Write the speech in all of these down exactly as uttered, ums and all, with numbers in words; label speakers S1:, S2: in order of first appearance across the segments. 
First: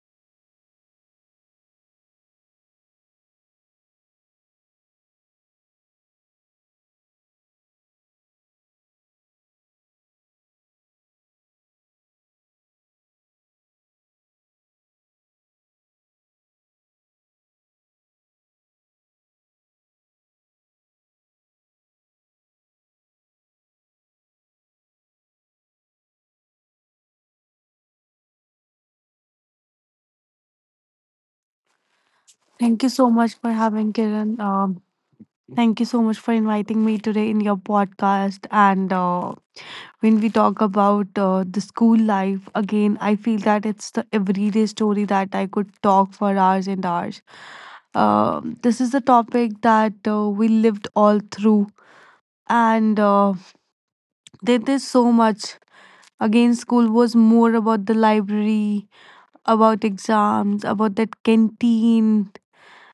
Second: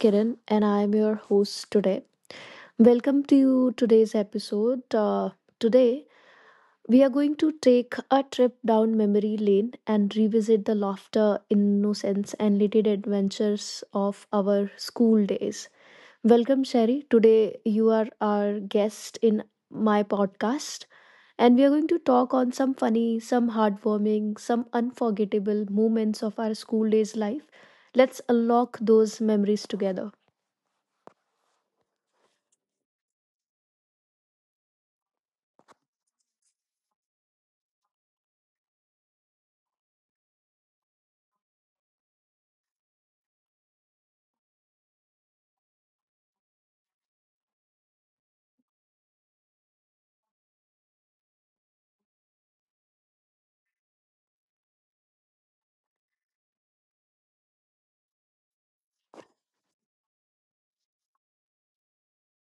S1: Kiran and I am your host today. Welcome to today's episode. Uh, today, we are going to take a trip down memory lane and revisit the laughter, innocence, and little adventures of our school days. Welcome, Sherry. Today, you are our guest in my podcast, and we are going to talk on some funny, some heartwarming, some unforgettable moments of our school days life. Let's unlock those memories together.
S2: Thank you so much for having Kiran. Um, thank you so much for inviting me today in your podcast. And uh, When we talk about uh, the school life, again, I feel that it's the everyday story that I could talk for hours and hours. Um, this is a topic that uh, we lived all through, and uh, there, there's so much. Again, school was more about the library, about exams, about that canteen,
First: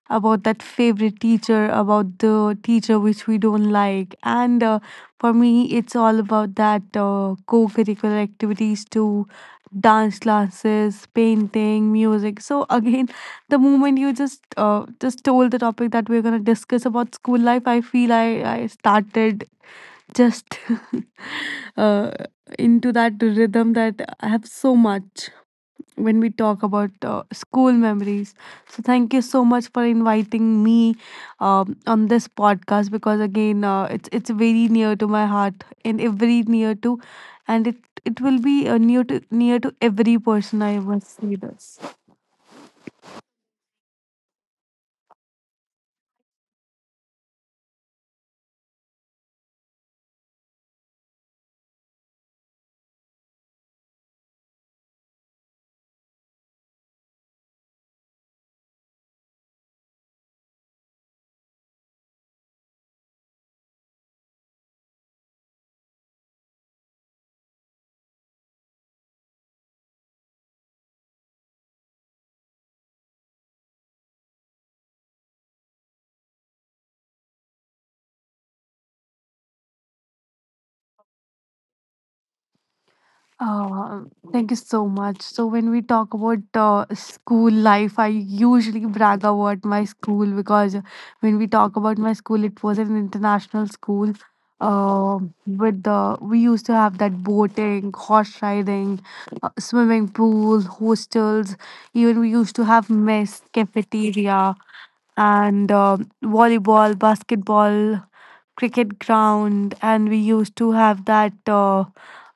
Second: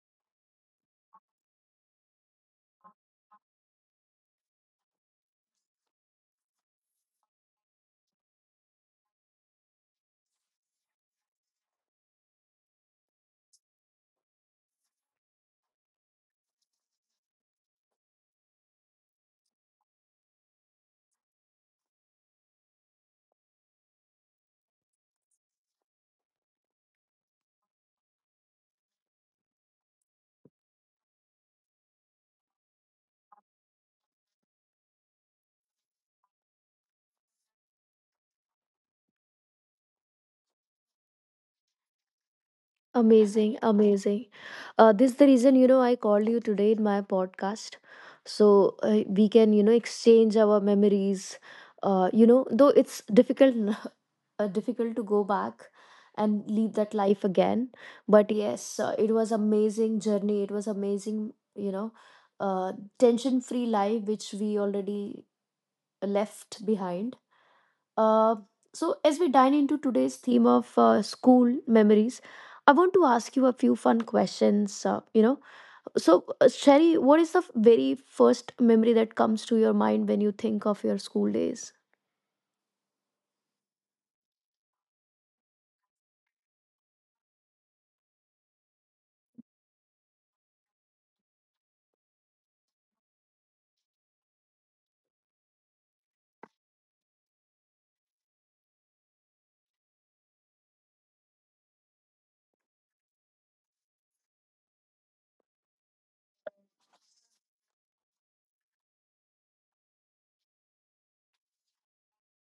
S2: about that favorite teacher, about the teacher which we don't like. And uh, For me, it's all about that uh, co curricular activities too, dance classes, painting, music. So again, the moment you just uh, just told the topic that we're going to discuss about school life, i feel i i started just uh, into that rhythm that I have so much when we talk about uh, school memories. So, thank you so much for inviting me um, on this podcast because again, uh, it's it's very near to my heart and every near to, and it it will be uh, near to near to every person. I must say this.
S1: Amazing, amazing. Uh, this is the reason, you know, I called you today in my podcast, so uh, we can, you know, exchange our memories. Uh, you know, though it's difficult uh, difficult to go back and leave that life again, but yes, uh, it was amazing journey, it was amazing, you know, uh, tension free life which we already left behind, uh, so as we dine into today's theme of uh, school memories, I want to ask you a few fun questions, uh, you know so uh, Sherry, what is the f- very first memory that comes to your mind when you think of your school days?
S2: Uh, Thank you so much. So when we talk about uh, school life, I usually brag about my school because when we talk about my school, it was an international school. Uh, with the We used to have that boating, horse riding, uh, swimming pool, hostels. Even we used to have mess, cafeteria, and uh, volleyball, basketball, cricket ground, and we used to have that. Uh,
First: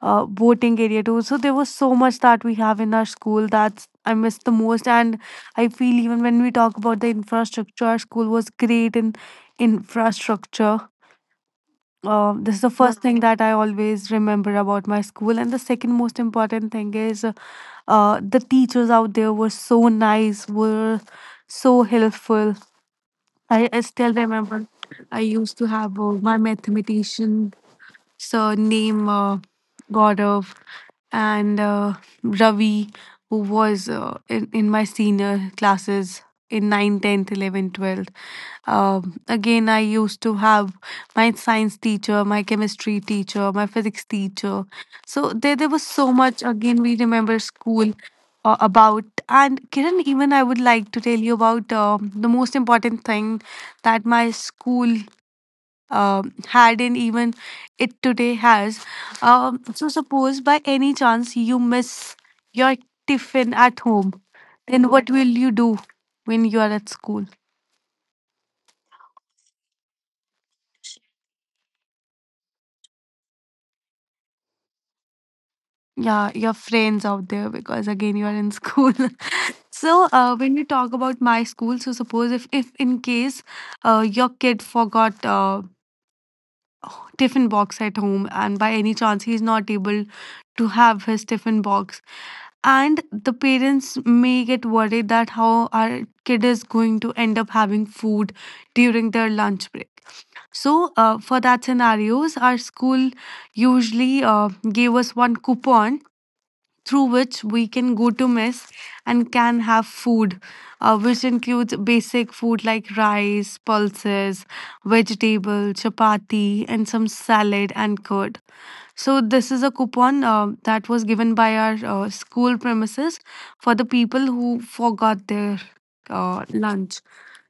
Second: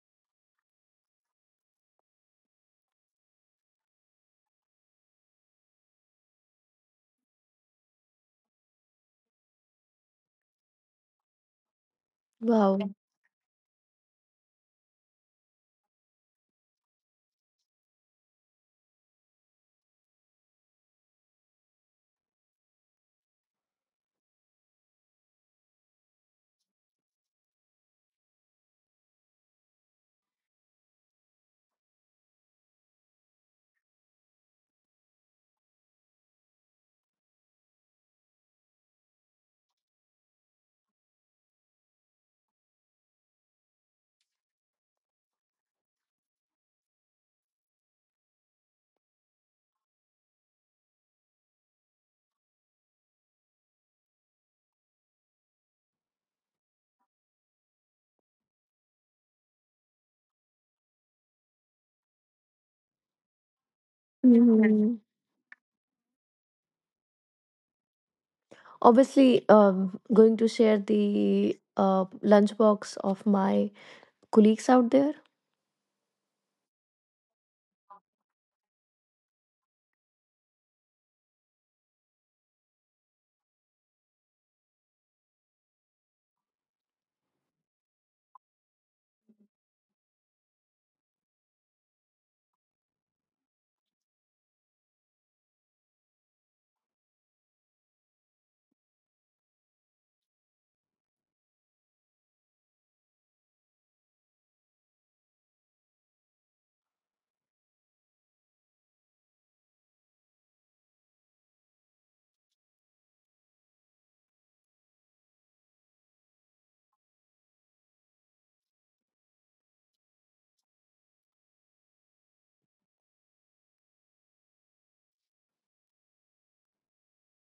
S2: uh, Boating area too. So there was so much that we have in our school that I miss the most. And I feel, even when we talk about the infrastructure, our school was great in infrastructure. Uh, this is the
S1: Wow.
S2: first thing that I always remember about my school. And the second most important thing is uh, uh, the teachers out there were so nice, were so helpful. I, I still remember I used to have uh, my mathematician so name uh, Gaurav and uh, Ravi, who was uh, in, in my senior classes in nine, tenth, eleven, twelfth. Um, again, I used to have my science teacher, my chemistry teacher, my physics teacher. So there, there was so much. Again, we remember school uh, about. And Kiran, even I would like to tell you about um the most important thing that my school um, had and even it today has. Um, so, suppose by any chance you miss your tiffin at home, then
S1: Mhm.
S2: what will you do when you are at school?
S1: Obviously um, going to share the uh, lunchbox of my colleagues out there.
S2: Yeah, your friends out there because again you are in school. so uh, when we talk about my school, so suppose if if in case uh, your kid forgot uh, tiffin box at home and by any chance he's not able to have his tiffin box, and the parents may get worried that how our kid is going to end up having food during their lunch break. So uh, for that scenarios, our school usually uh, gave us one coupon through which we can go to mess and can have food, uh, which includes basic food like rice, pulses, vegetable, chapati, and some salad and curd. So this is a coupon uh, that was given by our uh, school premises for the people who forgot their uh, lunch.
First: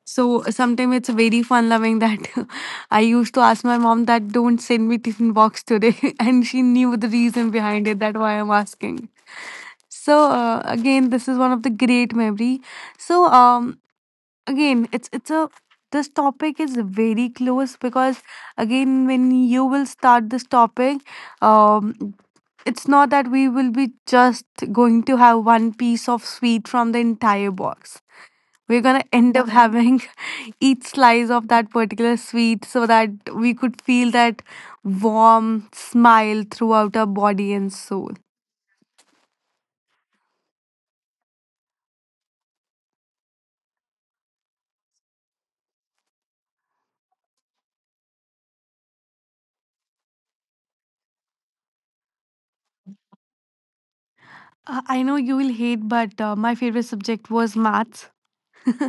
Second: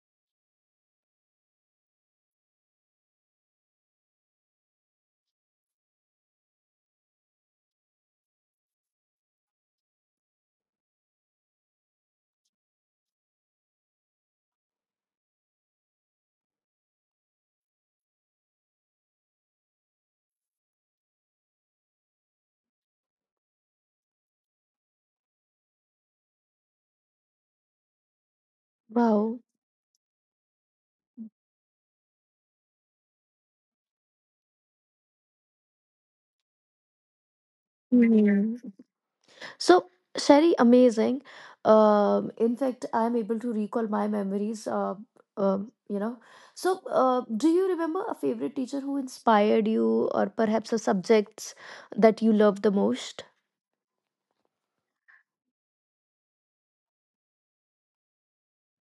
S2: So sometimes it's very fun loving that I used to ask my mom that don't send me tiffin box today, and she knew the reason behind it. That why I'm asking. So uh, again, this is one of the great memory. So um again, it's it's a this topic is very close because again when you will start this topic, um it's not that we will be just going to have one piece of sweet from the entire box, we're going to end
S1: Wow.
S2: up, mhm, having each slice of that particular sweet so that we could feel that warm smile throughout our body and soul.
S1: Mhm. So, Sherry, amazing. Um, in fact, I'm able to recall my memories. Uh, um, you know, so uh, do you remember a favorite teacher who inspired you, or perhaps a subjects that you loved the most?
S2: Uh, I know you will hate, but uh, my favorite subject was maths,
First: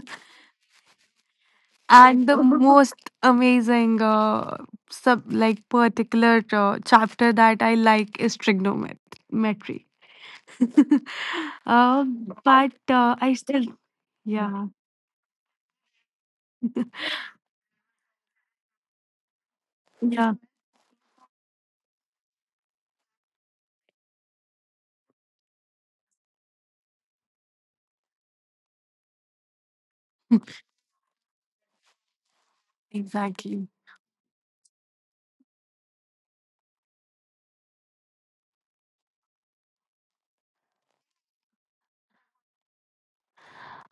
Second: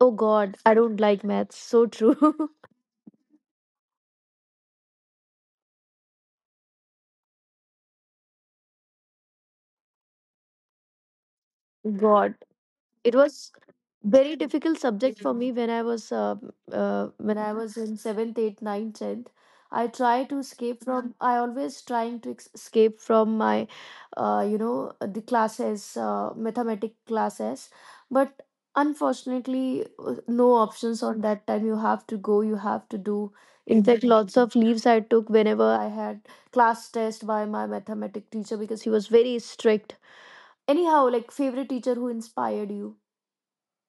S1: Oh God, I don't like maths. So
S2: and the
S1: true.
S2: most amazing uh, sub like particular uh, chapter that I like is trigonometry. uh,
S1: God.
S2: but uh,
S1: It
S2: I
S1: was
S2: still,
S1: very
S2: yeah,
S1: difficult subject for me when I was uh, uh, when I was in seventh, eighth, ninth, tenth. I try
S2: yeah,
S1: to escape from. I always trying to ex- escape from my, uh, you know, the classes, uh, mathematic classes, but unfortunately, uh, no options on that time. You have to go. You have to do.
S2: exactly.
S1: In fact, lots of leaves I took whenever I had class test by my mathematic teacher because he was very strict. Anyhow, like favorite teacher who inspired you.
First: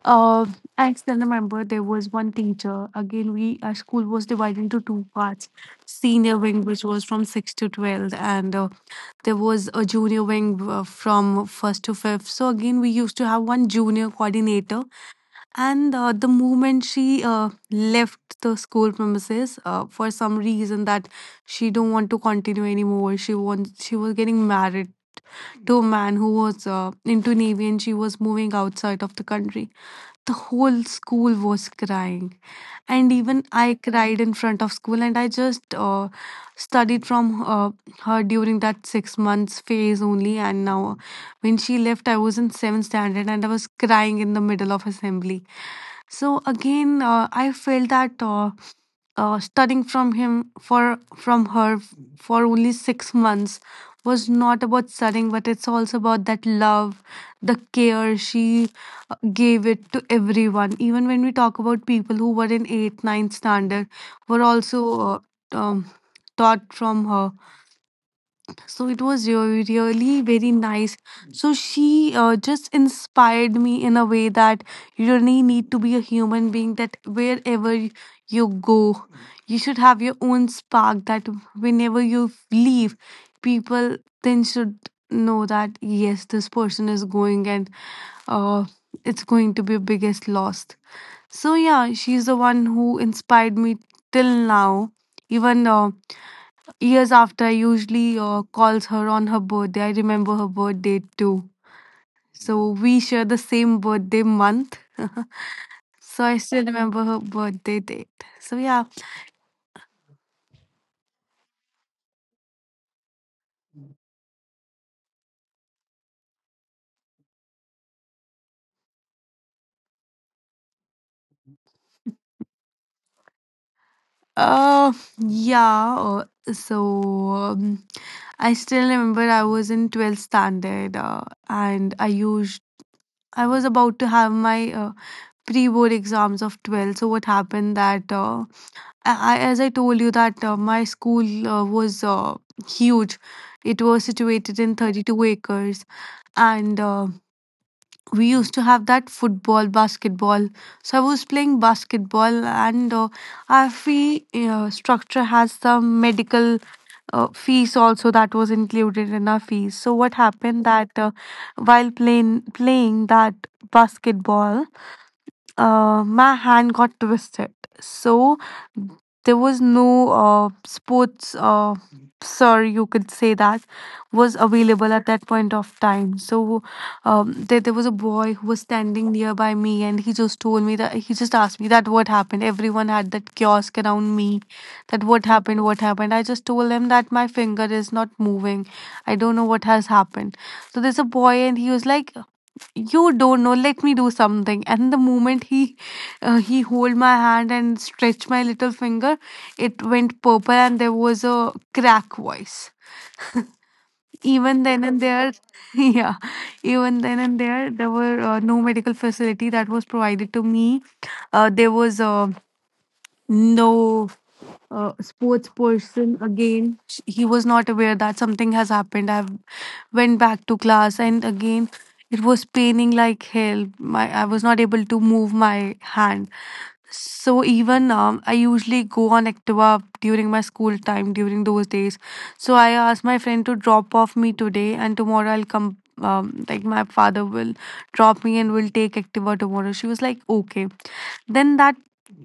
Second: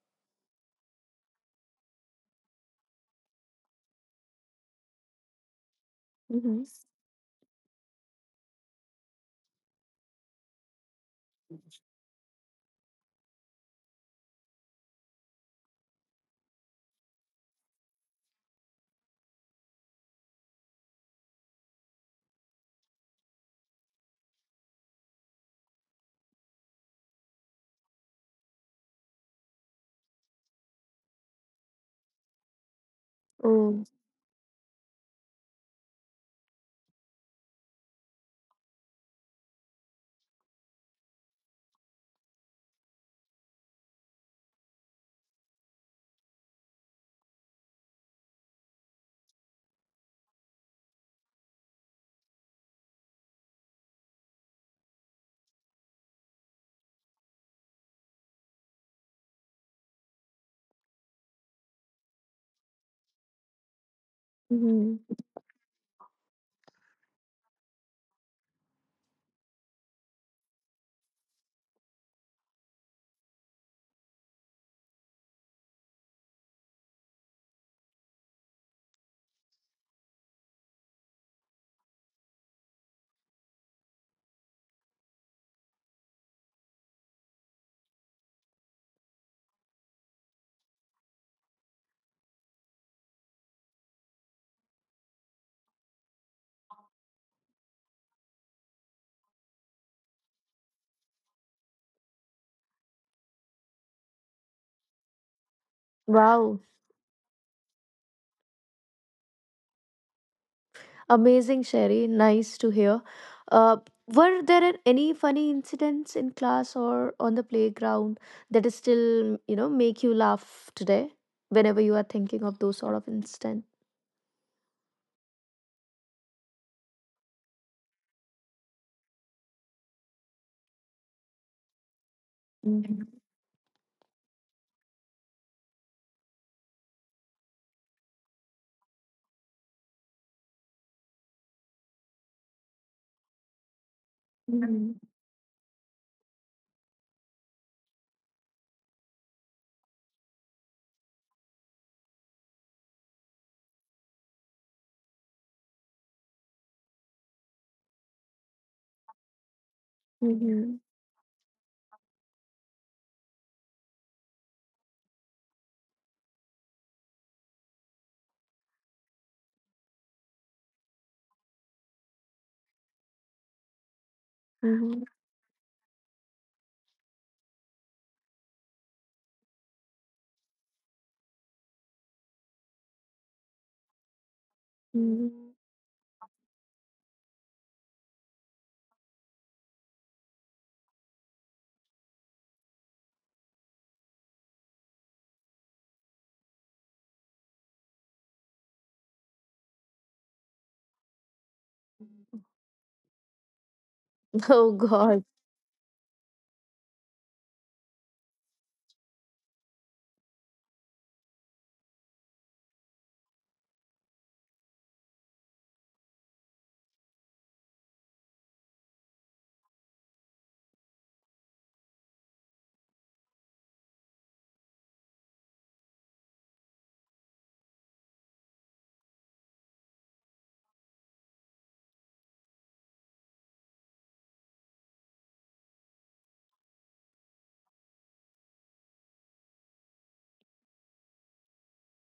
S2: Uh, I still remember there was one teacher. Again, we our school was divided into two parts: senior wing,
S1: Mhm.
S2: which was from six to twelve, and uh, there was a junior wing uh, from first to fifth. So again, we used to have one junior coordinator, and uh, the moment she uh, left the school premises uh, for some reason, that she don't want to continue anymore, she wants she was getting married to a man who was uh, into navy, and she was moving outside of the country, the whole school was crying, and even I
S1: Oh,
S2: cried in front of school. And I just uh, studied from uh, her during that six months phase only. And now, when she left, I was in seventh standard and I was crying in the middle of assembly. So again, uh, I felt that uh, uh, studying from him for from her for only six months was not about studying, but it's also about that love, the care she uh, gave it to everyone. Even when we talk about people who were in eighth, ninth standard, were also
S1: mhm.
S2: uh, um, taught from her. So it was re- really very nice. So she uh, just inspired me in a way that you really need to be a human being, that wherever you go, you should have your own spark, that whenever you leave, people then should know that, yes, this person is going and uh, it's going to be biggest loss. So yeah, she's the one who inspired me till now. Even uh, years after, I usually uh, calls her on her birthday. I remember her birthday too. So we share the same birthday month. So I
S1: Wow.
S2: still remember her birthday date. So yeah.
S1: Amazing, Sherry. Nice to hear. Uh, were there any funny incidents in class or on the playground that still, you know, make you laugh today whenever you are thinking of those sort of instant?
S2: Uh, yeah. Uh, so um, I still remember I was in twelfth standard uh, and I used
S1: Mhm.
S2: I was about to have my uh, pre-board exams of twelve. So what happened that uh, I, I- as I told you that uh, my school uh, was uh, huge. It was situated in
S1: Mhm.
S2: thirty-two acres, and uh, we used to have that football, basketball. So I was playing basketball, and uh, our fee uh, structure has some medical uh, fees also that was included in our fees. So what happened
S1: Mhm.
S2: that uh, while playing playing that basketball, uh, my hand got twisted. So there was no uh, sports, uh, sir, you could say that, was available
S1: Mhm.
S2: at that point of time. So um, there, there was a boy who was standing nearby me and he just told me that, he just asked me that what happened. Everyone had that kiosk around me, that what
S1: Mhm.
S2: happened, what happened. I just told him that my finger is not moving. I don't know what has happened. So there's a boy and he was like, you don't know, let me do something. And the moment he uh, he hold my hand and stretch my little finger, it went purple and there was a crack voice even
S1: Oh
S2: then and
S1: God.
S2: there. Yeah, even then and there there were uh, no medical facility that was provided to me. Uh, there was uh, no uh, sports person. Again, sh- he was not aware that something has happened. I went back to class, and again, it was paining like hell. My I was not able to move my hand. So even um, I usually go on activa during my school time, during those days. So I asked my friend to drop off me today and tomorrow I'll come, um, like my father will drop me and will take activa tomorrow. She was like, okay. Then that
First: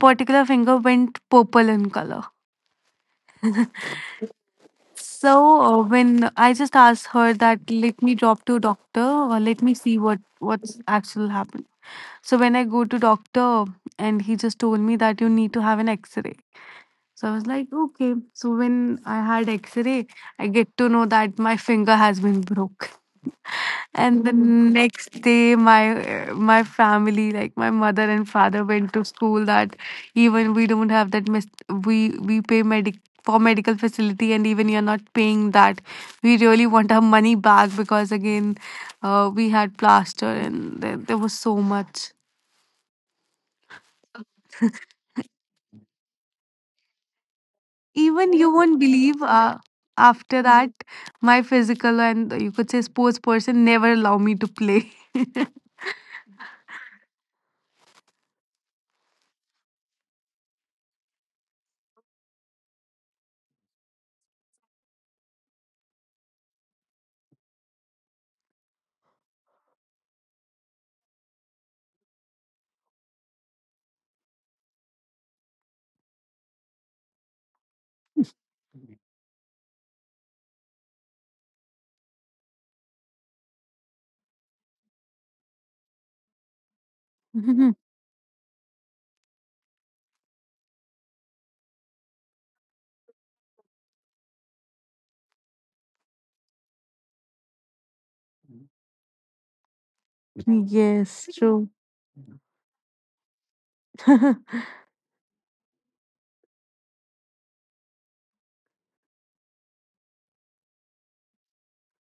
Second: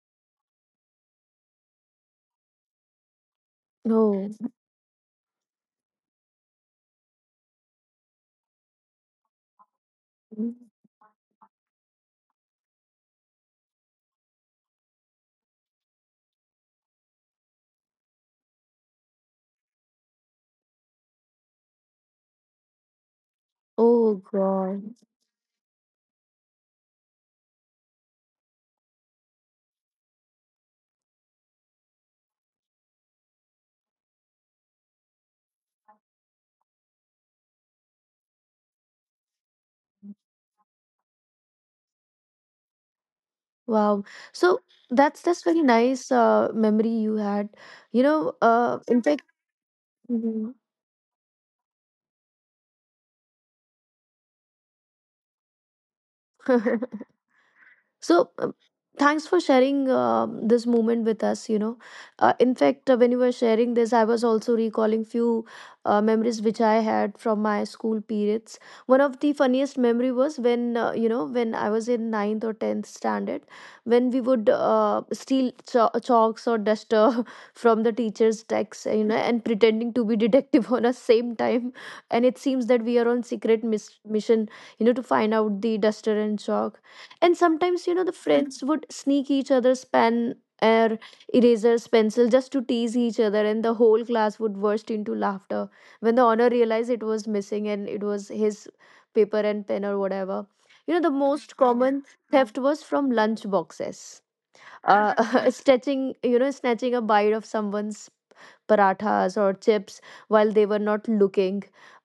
S2: particular finger went purple in color.
S1: No.
S2: So uh, when I just asked her that, let me drop to doctor or let me see what what's actually happened. So when I go to doctor, and he just told me that you need to have an X-ray. So I was like, okay. So when I had X-ray, I get to know that my finger has been broke.
S1: Oh
S2: And the
S1: God.
S2: next day, my uh, my family, like my mother and father, went to school. That even we don't have that. Mis- we we pay medic for medical facility, and even you're not paying that. We really want our money back because again, uh, we had plaster, and there, there was so much.
S1: Wow. So, that's that's very nice uh, memory you had. You know,
S2: Even you
S1: uh,
S2: won't
S1: in
S2: believe. Uh, after
S1: 嗯，
S2: that, my physical, and you could say sports person, never allow me to play.
S1: So, um, thanks for sharing um this moment with us. You know, uh, in fact, uh, when you were sharing this, I was also recalling few uh, memories which I had from my school periods. One of the funniest memory was when, uh, you know, when I was in ninth or tenth standard, when we would uh, steal cho- chalks or duster from the teacher's decks, you know, and pretending to be detective on a same time. And it seems that we are on secret mis- mission, you know, to find out the duster and chalk, and sometimes, you know, the friends would sneak each other's pen or erasers pencil just to tease each other, and the whole class would burst into laughter when the honor realized it was missing and it was his paper and pen or whatever. You know, the
S2: Yes,
S1: most
S2: true.
S1: common theft was from lunch boxes, uh, snatching, you know, snatching a bite of someone's parathas or chips while they were not looking.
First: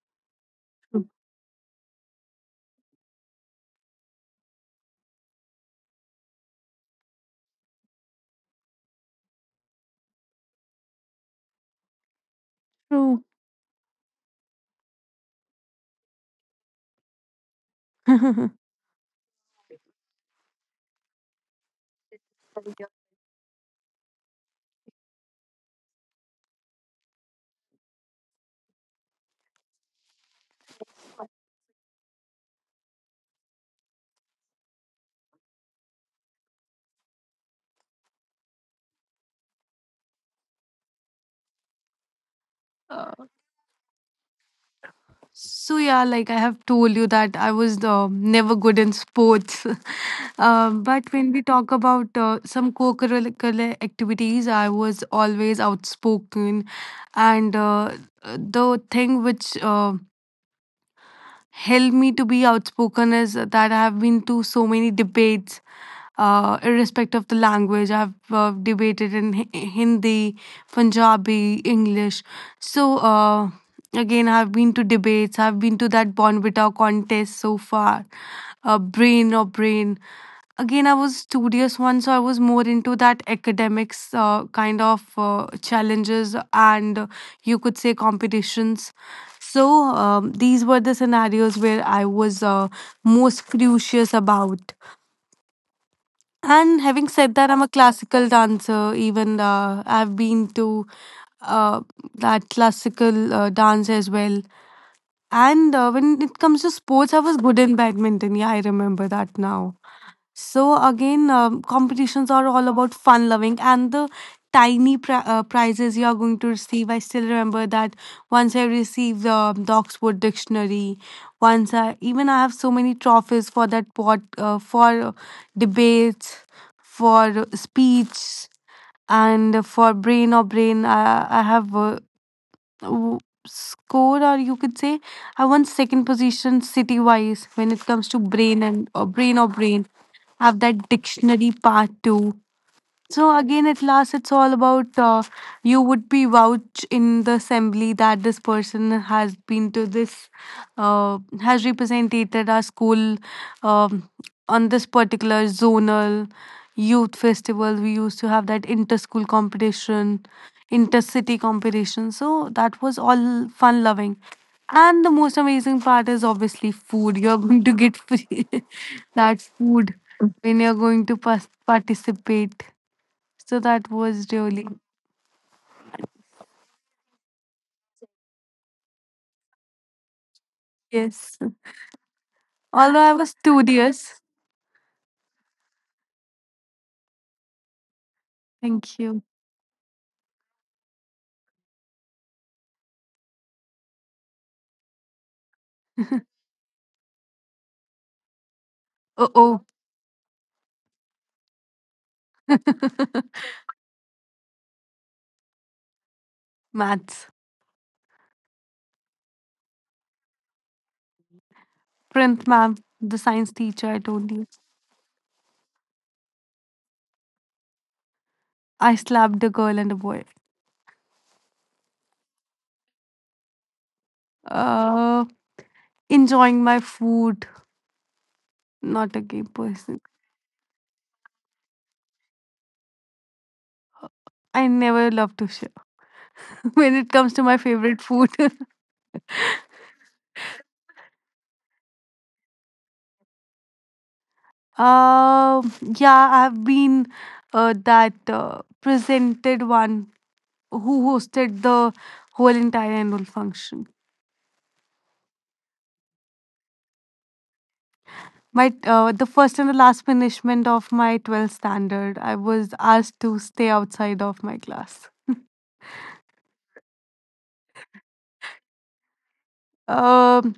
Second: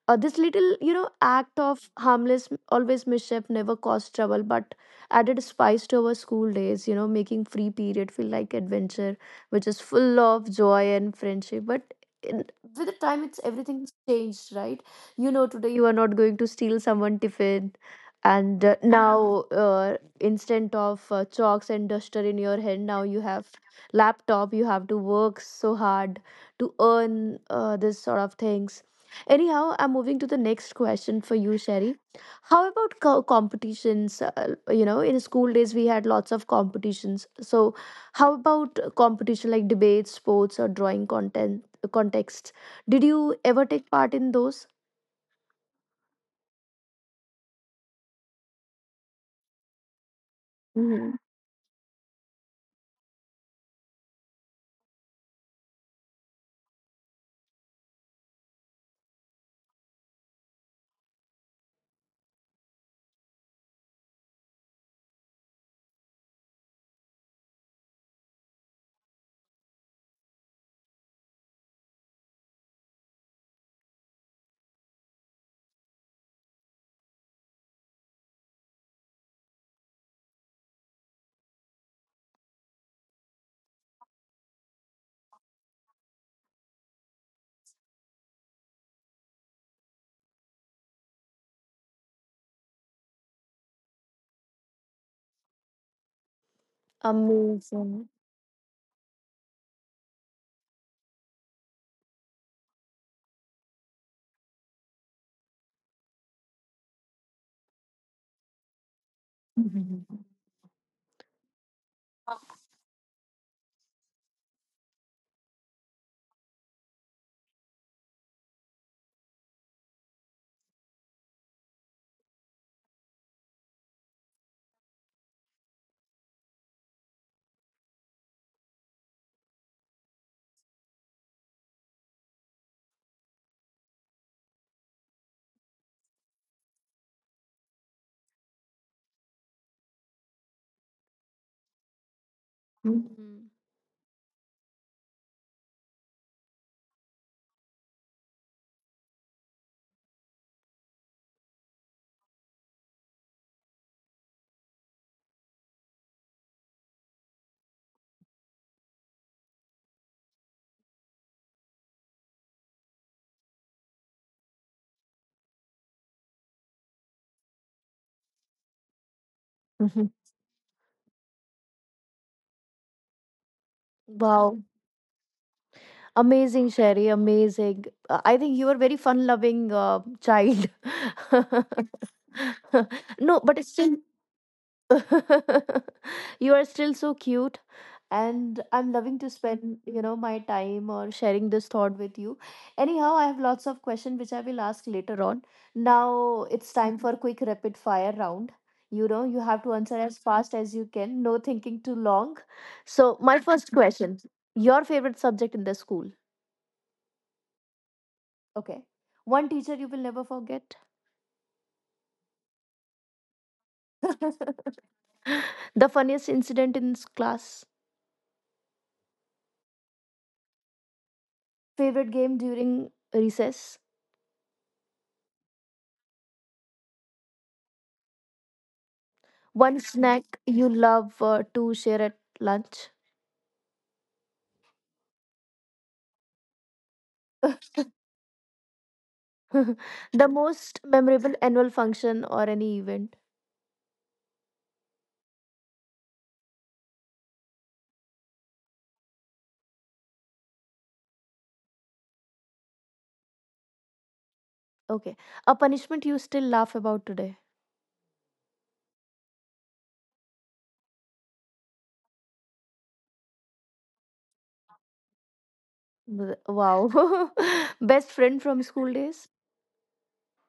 S1: Uh, this little, you know, act of harmless, always mischief never caused trouble, but added spice to our school days, you know, making free period feel like adventure, which is full of joy and friendship. But in, with the
S2: True.
S1: time, it's everything's changed, right? You know, today you are not going to steal someone tiffin, and uh, now uh, instead of uh, chalks and duster in your hand, now you have laptop. You have to work so hard to earn uh, this sort of things. Anyhow, I'm moving to the next question for you, Sherry. How about co- competitions? Uh, you know, in school days, we had lots of competitions. So, how about competition like debates, sports, or drawing content contests? Did
S2: Uh,
S1: you ever take part in those?
S2: so yeah, like I have told you that I was uh, never good in sports. Um, but when we talk about uh, some co-curricular activities, I was always outspoken, and uh, the thing which uh, helped me to be outspoken is that I have been to so many debates, uh, irrespective of the language. I have uh, debated in Hi- Hindi, Punjabi, English. So, uh, again, I have been to debates. I have been to that Bonvita contest so far, uh, brain or brain. Again, I was studious one, so I was more into that academics uh, kind of uh, challenges and uh, you could say competitions. So um, these were the scenarios where I was uh, most curious about. And having said that, I'm a
S1: Amazing.
S2: classical dancer. Even uh, I've been to uh, that classical uh, dance as well. And uh, when it comes to sports, I was good in badminton. Yeah, I remember that now. So again, um, competitions are all about fun loving and the tiny pri- uh, prizes you are going to receive. I still remember that once I received uh, the Oxford Dictionary. Once I even I have so many trophies for that pot uh, for debates, for speech, and for brain or brain. I, I have uh, w- score or you could say I won second position city wise when it comes to brain and or brain or brain. I have that dictionary part too. So
S1: Mm.
S2: again, at last, it's all about uh, you would be vouch in the assembly that this person has been to this, uh, has represented our school um, on this particular zonal youth festival. We used to have that inter-school competition, inter-city competition. So that was all fun-loving. And the most amazing part is obviously food. You're going to get free that food
S1: Mhm.
S2: when you're going to pas- participate. So that was really,
S1: Wow. Amazing, Sherry. Amazing. Uh, I think you are very fun-loving uh, child.
S2: yes. Although I was
S1: No, but it's still
S2: studious.
S1: you are still so cute, and
S2: Thank
S1: I'm
S2: you.
S1: loving to spend, you know, my time or sharing this thought with you. Anyhow, I have lots of questions which I will ask later on. Now it's time for quick rapid fire round. You
S2: Oh,
S1: know, you
S2: oh.
S1: have to answer as fast as you can. No thinking too long. So my first question: Your favorite subject in the school?
S2: Maths.
S1: Okay. One teacher you will never forget.
S2: Printh ma'am, the science teacher, I told you.
S1: The funniest incident in s- class.
S2: I slapped a girl and a boy.
S1: Favorite game during recess.
S2: Uh, Enjoying my food. Not a gay
S1: One
S2: person.
S1: snack you love uh, to share at lunch.
S2: I never love to share when it comes to my favorite food.
S1: The most memorable annual function or any event.
S2: uh, yeah, I've been uh, that uh, presented one who hosted the whole entire annual function.
S1: Okay. A punishment you still laugh about today.
S2: My uh, the first and the last punishment of my twelfth standard, I was asked to stay outside of my class.
S1: Th- Wow. Best friend from school days.
S2: Um,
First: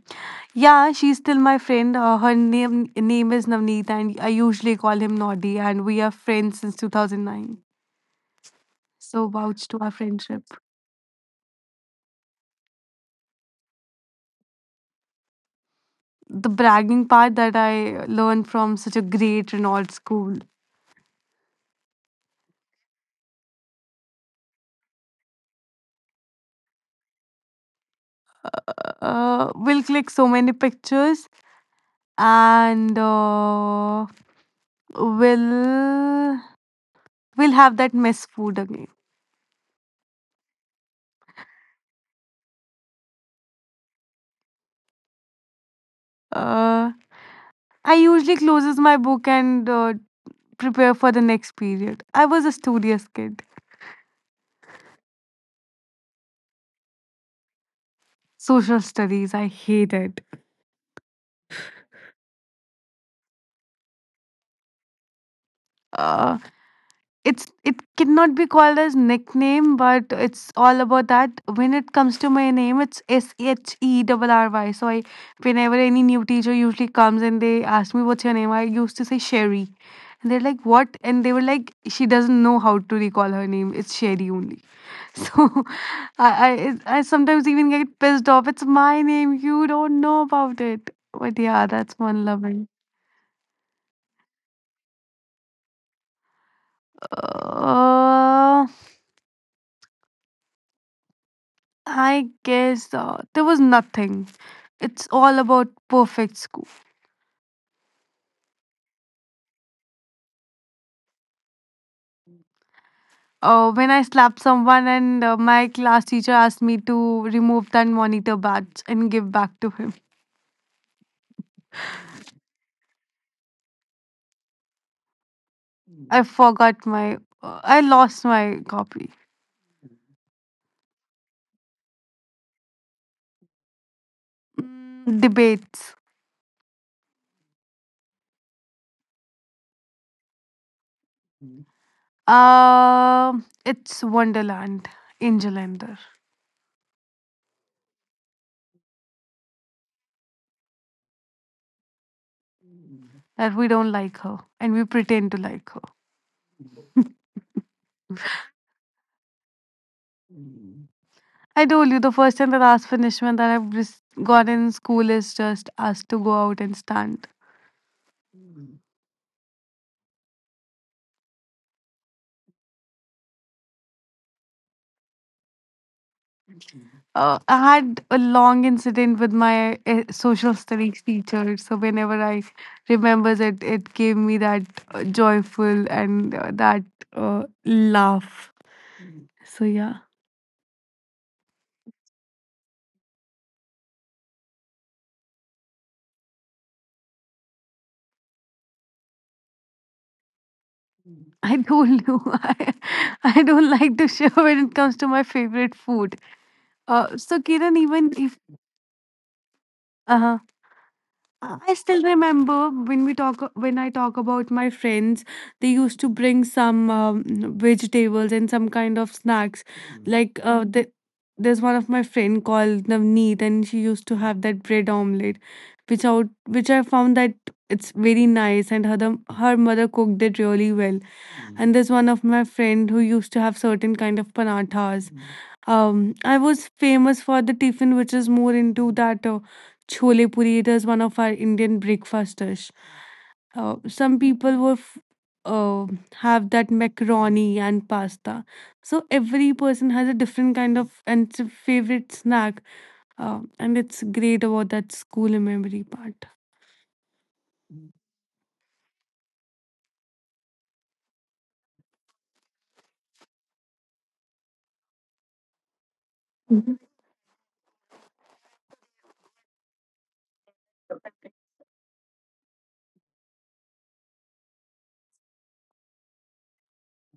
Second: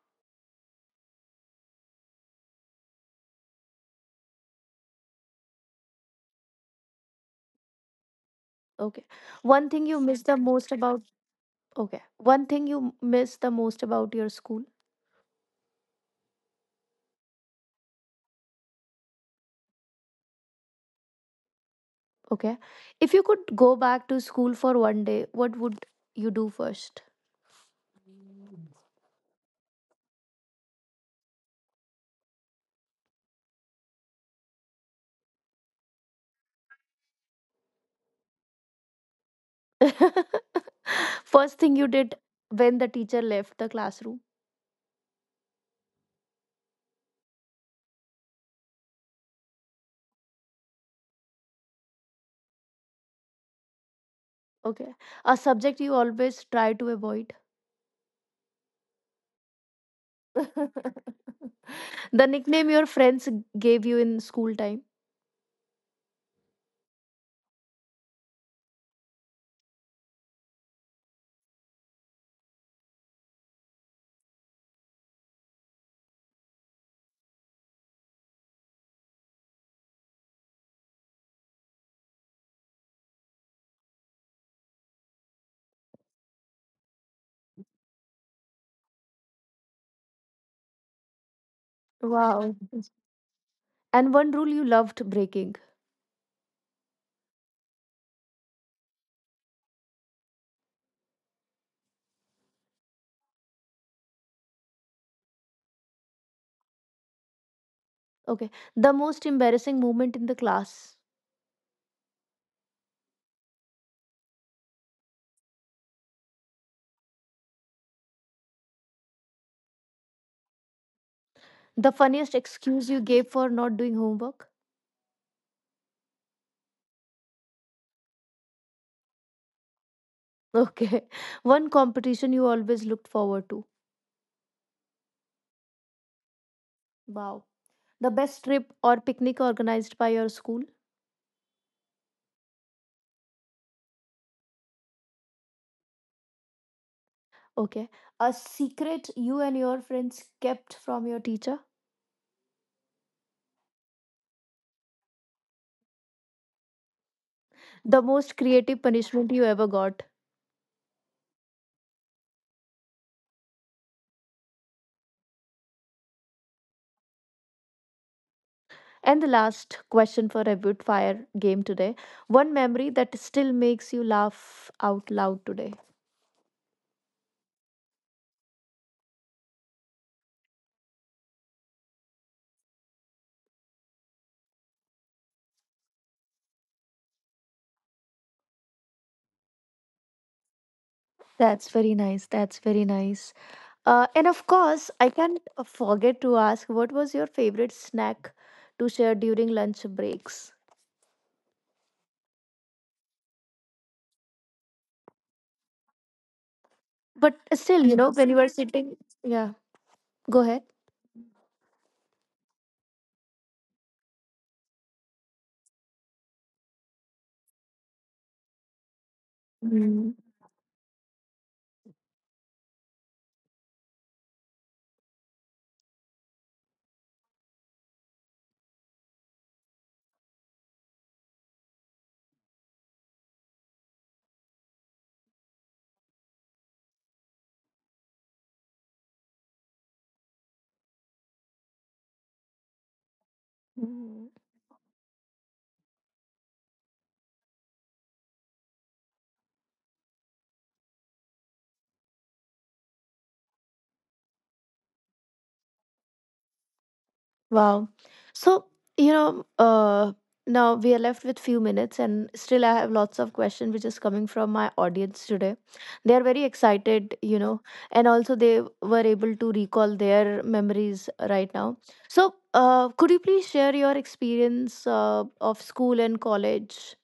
S2: yeah, she's still my friend. Uh, her name name is Navneet, and I usually call him Noddy, and we are friends since two thousand nine.
S1: Okay.
S2: So vouch
S1: One
S2: to
S1: thing
S2: our
S1: you miss the
S2: friendship.
S1: most about. Okay. One thing you miss the most about your school.
S2: The bragging part that I learned from such a great Renault school.
S1: Okay. If you could go back to school for one day, what would you do first?
S2: Uh, we'll click so many pictures, and uh, we'll we'll have that mess food again.
S1: First thing you did when the teacher left the classroom.
S2: Uh, I usually closes my book and uh, prepare for the next period. I was a studious kid.
S1: Okay. A subject you always try to avoid.
S2: Social studies, I hated.
S1: The nickname your friends gave you in school time.
S2: Uh, it's it cannot be called as nickname, but it's all about that. When it comes to my name, it's S H E R R Y. So I, whenever any new teacher usually comes and they ask me what's your name, I used to say Sherry, and they're like what, and they were like she doesn't know how to recall her name. It's Sherry only. So I, I I sometimes even get pissed off. It's my name. You don't know about it. But yeah, that's one
S1: Wow.
S2: loving.
S1: And one rule you loved breaking.
S2: Uh, I guess uh, there was nothing. It's all about perfect school.
S1: Okay. The most embarrassing moment in the class.
S2: Uh, when I slapped someone and uh, my class teacher asked me to remove that monitor badge and give back to him.
S1: The funniest excuse you gave for not doing homework.
S2: I forgot my. Uh, I lost my copy.
S1: Okay. One competition you always looked forward to.
S2: Mm, debates.
S1: Wow. The best trip or picnic organized by your school?
S2: Uh, it's Wonderland in Jalandhar.
S1: Okay. A secret you and your friends kept from your teacher?
S2: That we don't like her and we pretend to like her.
S1: The most creative punishment you ever got?
S2: I told you the first and the last punishment that I've just got in school is just us to go out and stand.
S1: And the last question for a rapid fire game today. One memory that still makes you laugh out loud today.
S2: Uh, I had a long incident with my uh, social studies teacher, so whenever I remembers it, it gave me that uh, joyful and uh, that uh, laugh. So yeah,
S1: That's very nice. That's very nice. Uh, and of course, I can't uh, forget to ask, what was your favorite snack to share during lunch breaks?
S2: I told you I, I don't like to share when it comes to my favorite food. Uh, so
S1: But
S2: Kiran,
S1: still, you
S2: even
S1: know, when
S2: if
S1: you were sitting, yeah,
S2: uh
S1: go ahead.
S2: Uh, I still remember when we talk when I talk about my friends, they used to bring some um, vegetables and some kind of snacks. Mhm. Like uh, Mm. the, there's one of my friend called Navneet, and she used to have that bread omelette, which out which I found that it's very nice, and her the- her mother cooked it really well. Mhm. And there's one of my friend who used to have certain kind of panathas, um, I was famous for the tiffin, which is more into that uh, chole puri. It is one of our Indian breakfast dish. Uh, some
S1: Mhm.
S2: people were f- uh, have that macaroni and pasta. So every person has a different kind of and s- favorite snack, uh, and it's great about that school memory part.
S1: Wow. So, you know, uh, now we are left with few minutes and still I have lots of questions which is coming from my audience today. They are very excited, you know, and also they were able to recall their memories right now. So, uh, could you please share your experience uh, of school and college?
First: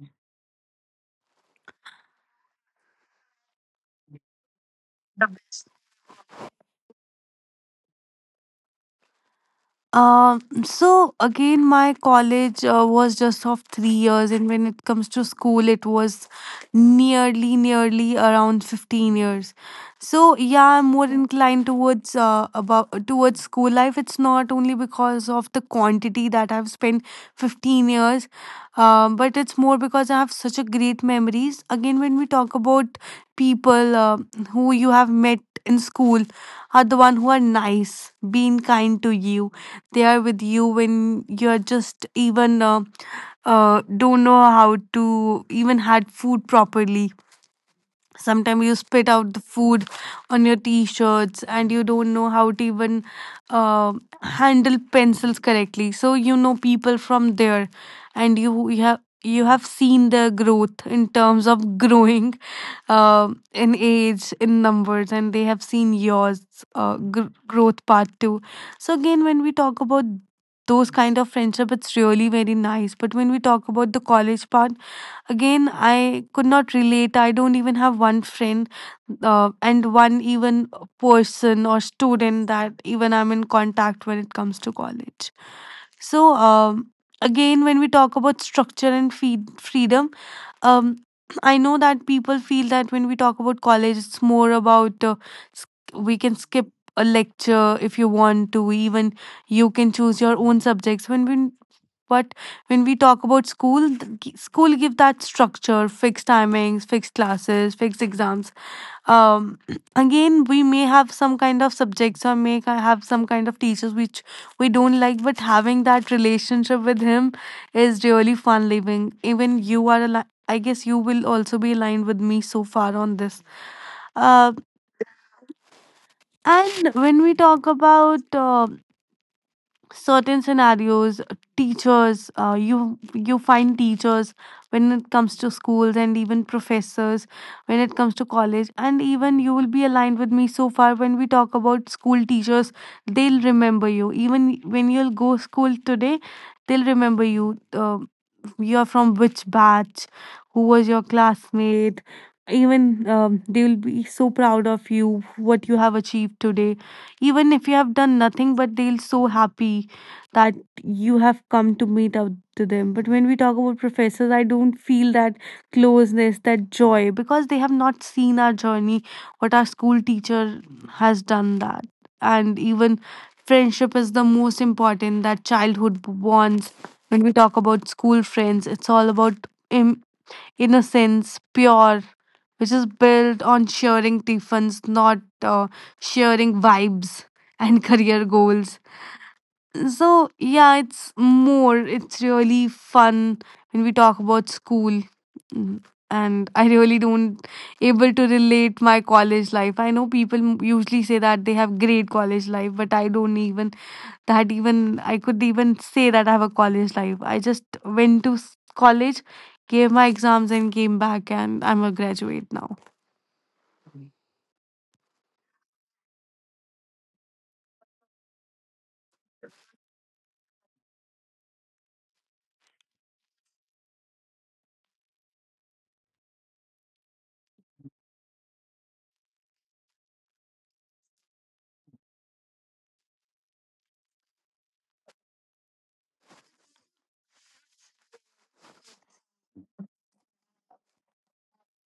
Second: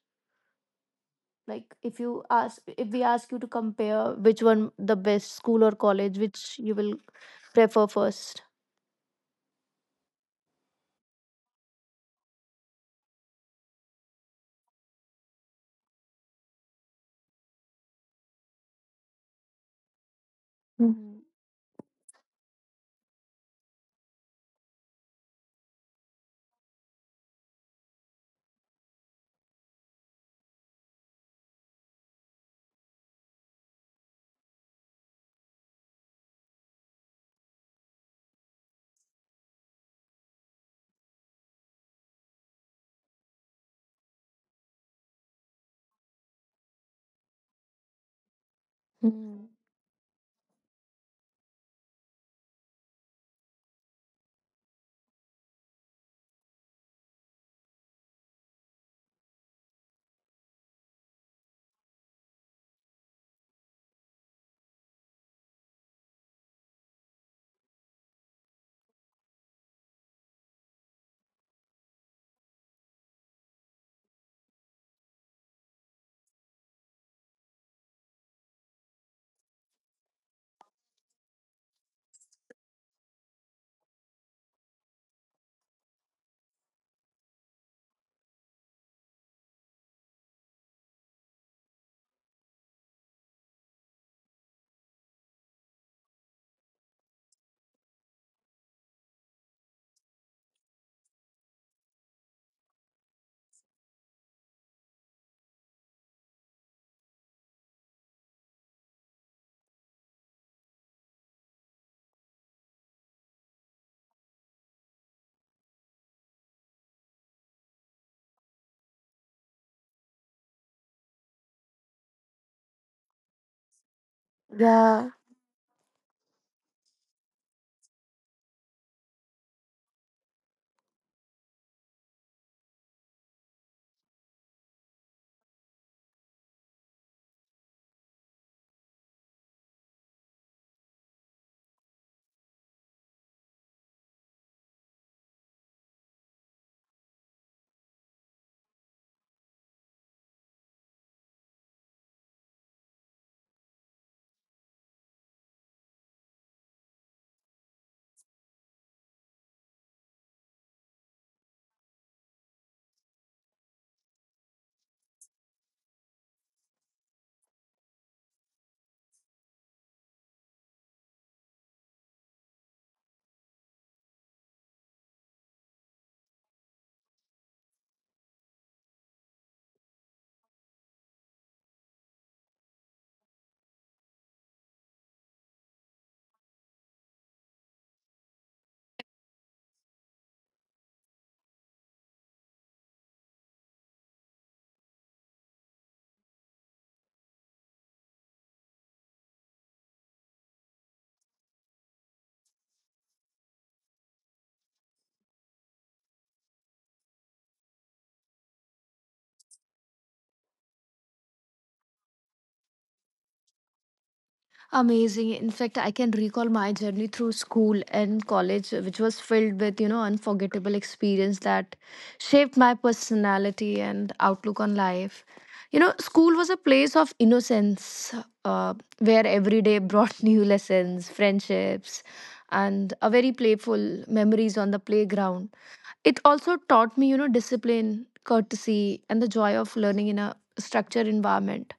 S1: Like if you ask if we ask you to compare which one the best school or college, which you will prefer first?
S2: Um, so again, my college uh, was just of three years, and when it comes to school, it was nearly, nearly around fifteen years. So yeah, I'm more
S1: Mhm.
S2: inclined towards uh, about towards school life. It's not only because of the quantity that I've spent fifteen years, um, but it's more because I have such a great memories. Again, when we talk about people uh, who you have met in school, are the one who are nice, being kind to you, they are with you when you're just even uh, uh, don't know how to even had food properly, sometimes you spit out the
S1: Mhm.
S2: food on your t-shirts and you don't know how to even uh, handle pencils correctly, so you know people from there, and you, you have you have seen their growth in terms of growing uh, in age in numbers, and they have seen yours uh, gr- growth part too. So again, when we talk about those kind of friendship, it's really very nice, but when we talk about the college part, again, I could not relate. I don't even have one friend, uh, and one even person or student that even I'm in contact when it comes to college. So, um, again, when we talk about structure and feed freedom, um, I know that people feel that when we talk about college, it's more about uh, sk- we can skip a lecture if you want to, even you can choose your own subjects. When we but when we talk about school, th- g- school give that structure, fixed timings, fixed classes, fixed exams. Um, Again, we may have some kind of subjects or may ki- have some kind of teachers which we don't like, but having that relationship with him is really fun living. Even you are, ali- I guess you will also be aligned with me so far on this. Uh,
S1: Yeah.
S2: and when we talk about uh, certain scenarios, teachers uh, you you find teachers when it comes to schools, and even professors when it comes to college, and even you will be aligned with me so far when we talk about school teachers, they'll remember you even when you'll go school today. They'll remember you, uh, you're from which batch, who was your classmate. Even um, they will be so proud of you, what you have achieved today. Even if you have done nothing, but they'll so happy that you have come to meet up to them. But when we talk about professors, I don't feel that closeness, that joy, because they have not seen our journey, what our school teacher has done that. And even friendship is the most important, that childhood bonds when we talk about school friends, it's all about im- innocence, pure, which is built on sharing tiffins, not uh, sharing vibes and career goals. So, yeah, it's more, it's really fun when we talk about school. Mm, and I really don't able to relate my college life. I know people m- usually say that they have great college life, but I don't even that even I could even say that I have a college life. I just went to s- college, gave my exams and came back, and I'm a graduate now.
S1: Amazing. In fact, I can recall my journey through school and college, uh, which was filled with, you know, unforgettable experience that shaped my personality and outlook on life. You know, school was a place of innocence, uh, where every day brought new lessons, friendships, and a very playful memories on the playground. It also taught me, you know, discipline, courtesy, and the joy of learning in a structured environment.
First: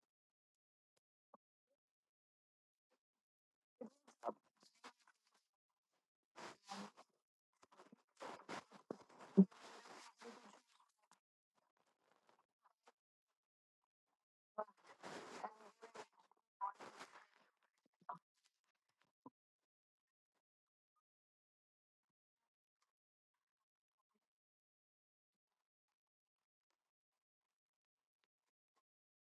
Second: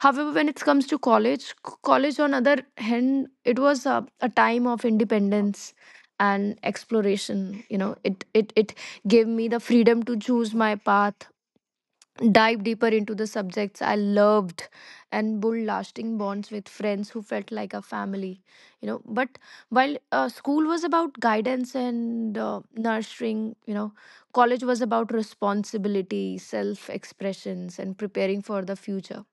S1: However, when it comes to college, c- college on other hand, it was a, a time of independence and exploration. You know, it it it gave me the freedom to choose my path, dive deeper into the subjects I loved, and build lasting bonds with friends who felt like a family. You know, but while uh, school was about guidance and uh, nurturing, you know, college was about responsibility, self expressions, and preparing for the future.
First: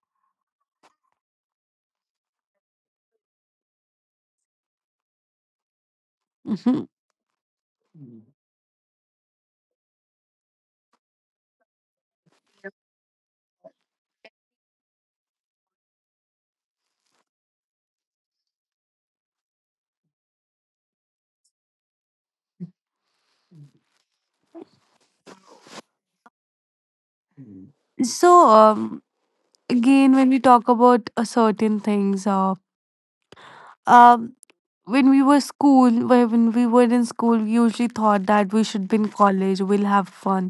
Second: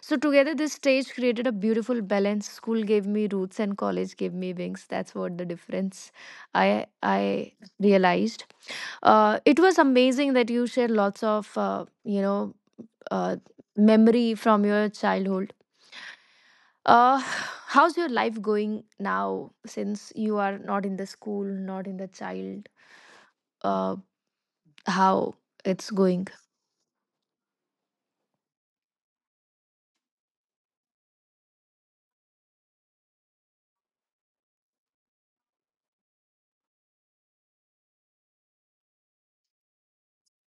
S1: So together, this stage created a beautiful balance. School gave me roots, and college gave me wings. That's what the difference
S2: Mhm.
S1: I I realized. Uh, it was amazing that you shared lots of, uh, you know, uh, memory from your childhood. Uh, how's your life going now since you are not in the school, not in the child? Uh, how it's going?
S2: So um, again when we talk about uh, certain things, uh, um when we were school, when we were in school, we usually thought that we should be in college, we'll have fun,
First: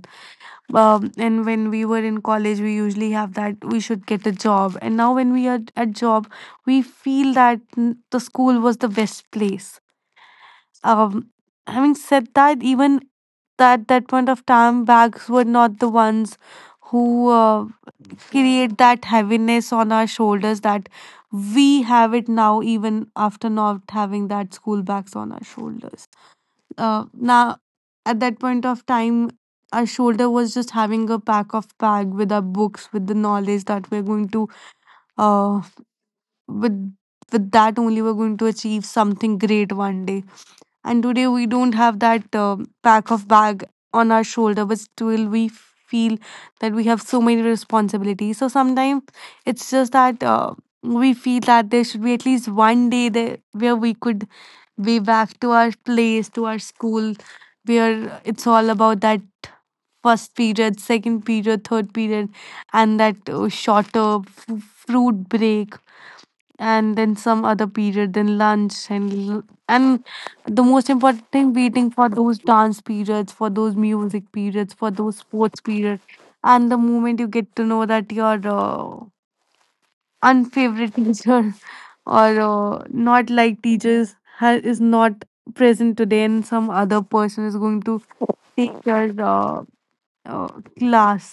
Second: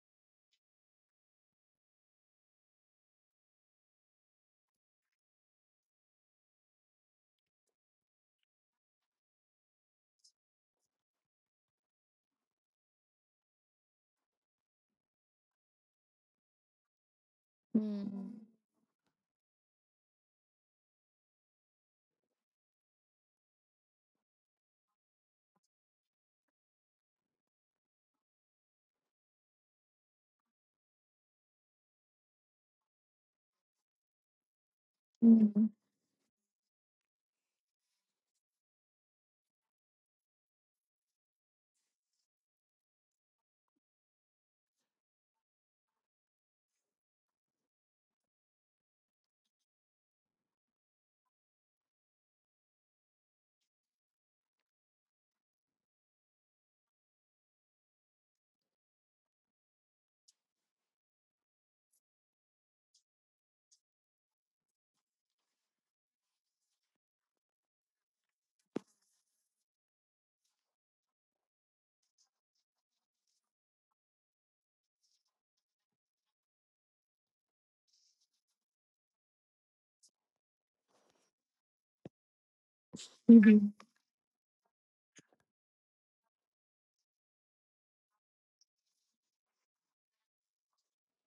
S2: um, and when we were in college, we usually have that we should get a job, and now when we are at job, we feel that mm, the school was the best place. um, Having said that, even at that point of time, bags were not the ones who uh,
S1: Mm.
S2: create that heaviness on our shoulders that we have it now, even after not having that school bags on our shoulders. Uh, now, at that point of time, our shoulder was just having a pack of bag with our books, with the knowledge that we're going to uh,
S1: Mhm.
S2: with with that only we're going to achieve something great one day, and today we don't have that uh, pack of bag on our shoulder, but still we feel that we have so many responsibilities, so sometimes it's just that uh, we feel that there should be at least one day there where we could way back to our place, to our school, where it's all about that first period, second period, third period, and that uh, shorter f- fruit break, and then some other period, then lunch, and l- and the most important thing, waiting for those dance periods, for those music periods, for those sports periods, and the moment you get to know that your uh, unfavorite teacher or uh, not like
S1: Mhm.
S2: teachers ha- is not present today and some other person is going to take your uh, uh, class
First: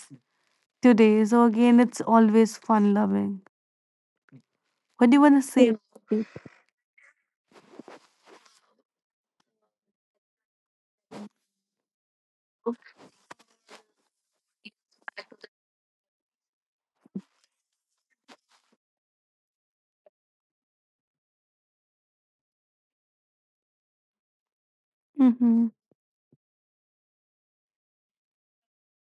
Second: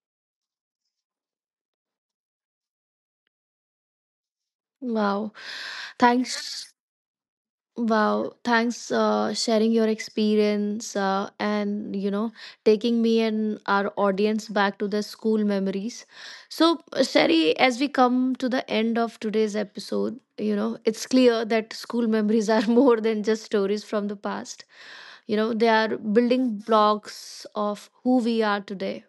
S2: today. So again, it's always fun loving. What do you
S1: Wow.
S2: want to say?
S1: Thanks. Wow, thanks uh, sharing your experience, uh, and you know, taking me and our audience back to the school memories. So, uh, Sherry, as we come to the end of today's episode, you know, it's clear that school memories are more than just stories from the past. You know,
S2: Mm-hmm.
S1: they are building blocks of who we are today,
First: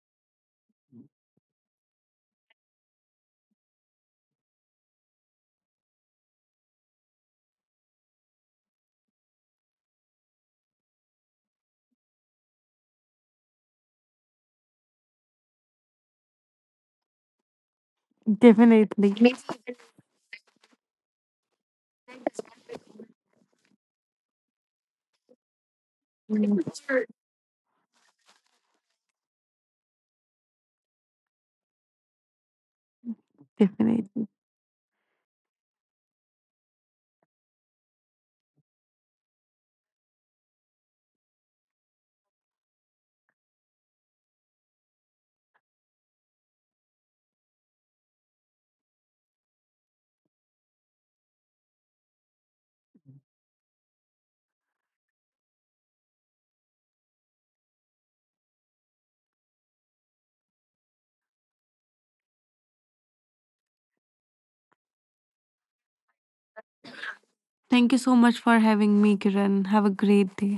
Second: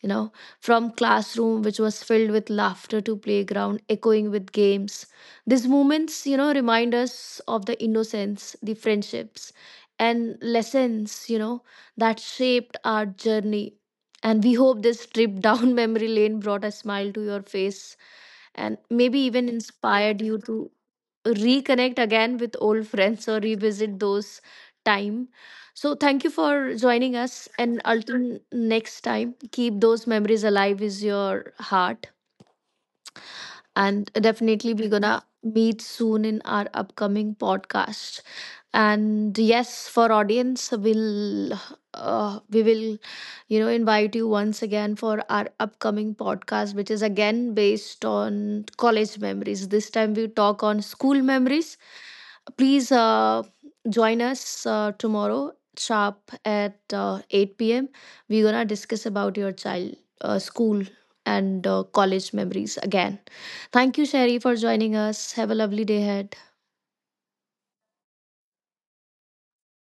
S1: you know, from classroom, which was filled with laughter, to playground, echoing with games. These moments, you know, remind us of the innocence, the friendships, and lessons, you know, that shaped our journey. And we hope this trip down memory lane brought a smile to your face, and
S2: Definitely.
S1: maybe even inspired you to reconnect again with old friends or revisit those time. So thank you
S2: Mm,
S1: for joining us, and until next time, keep those memories alive with your heart, and
S2: definitely.
S1: definitely we're gonna meet soon in our upcoming podcast. And yes, for audience, we'll uh, we will, you know, invite you once again for our upcoming podcast which is again based on college memories. This time we talk on school memories. Please uh, join us uh, tomorrow sharp at uh, eight p m p.m. We're gonna discuss about your child uh, school and uh, college memories again. Thank you Sherry for joining us. Have a lovely day ahead.
S2: Thank you so much for having me, Kiran. Have a great day.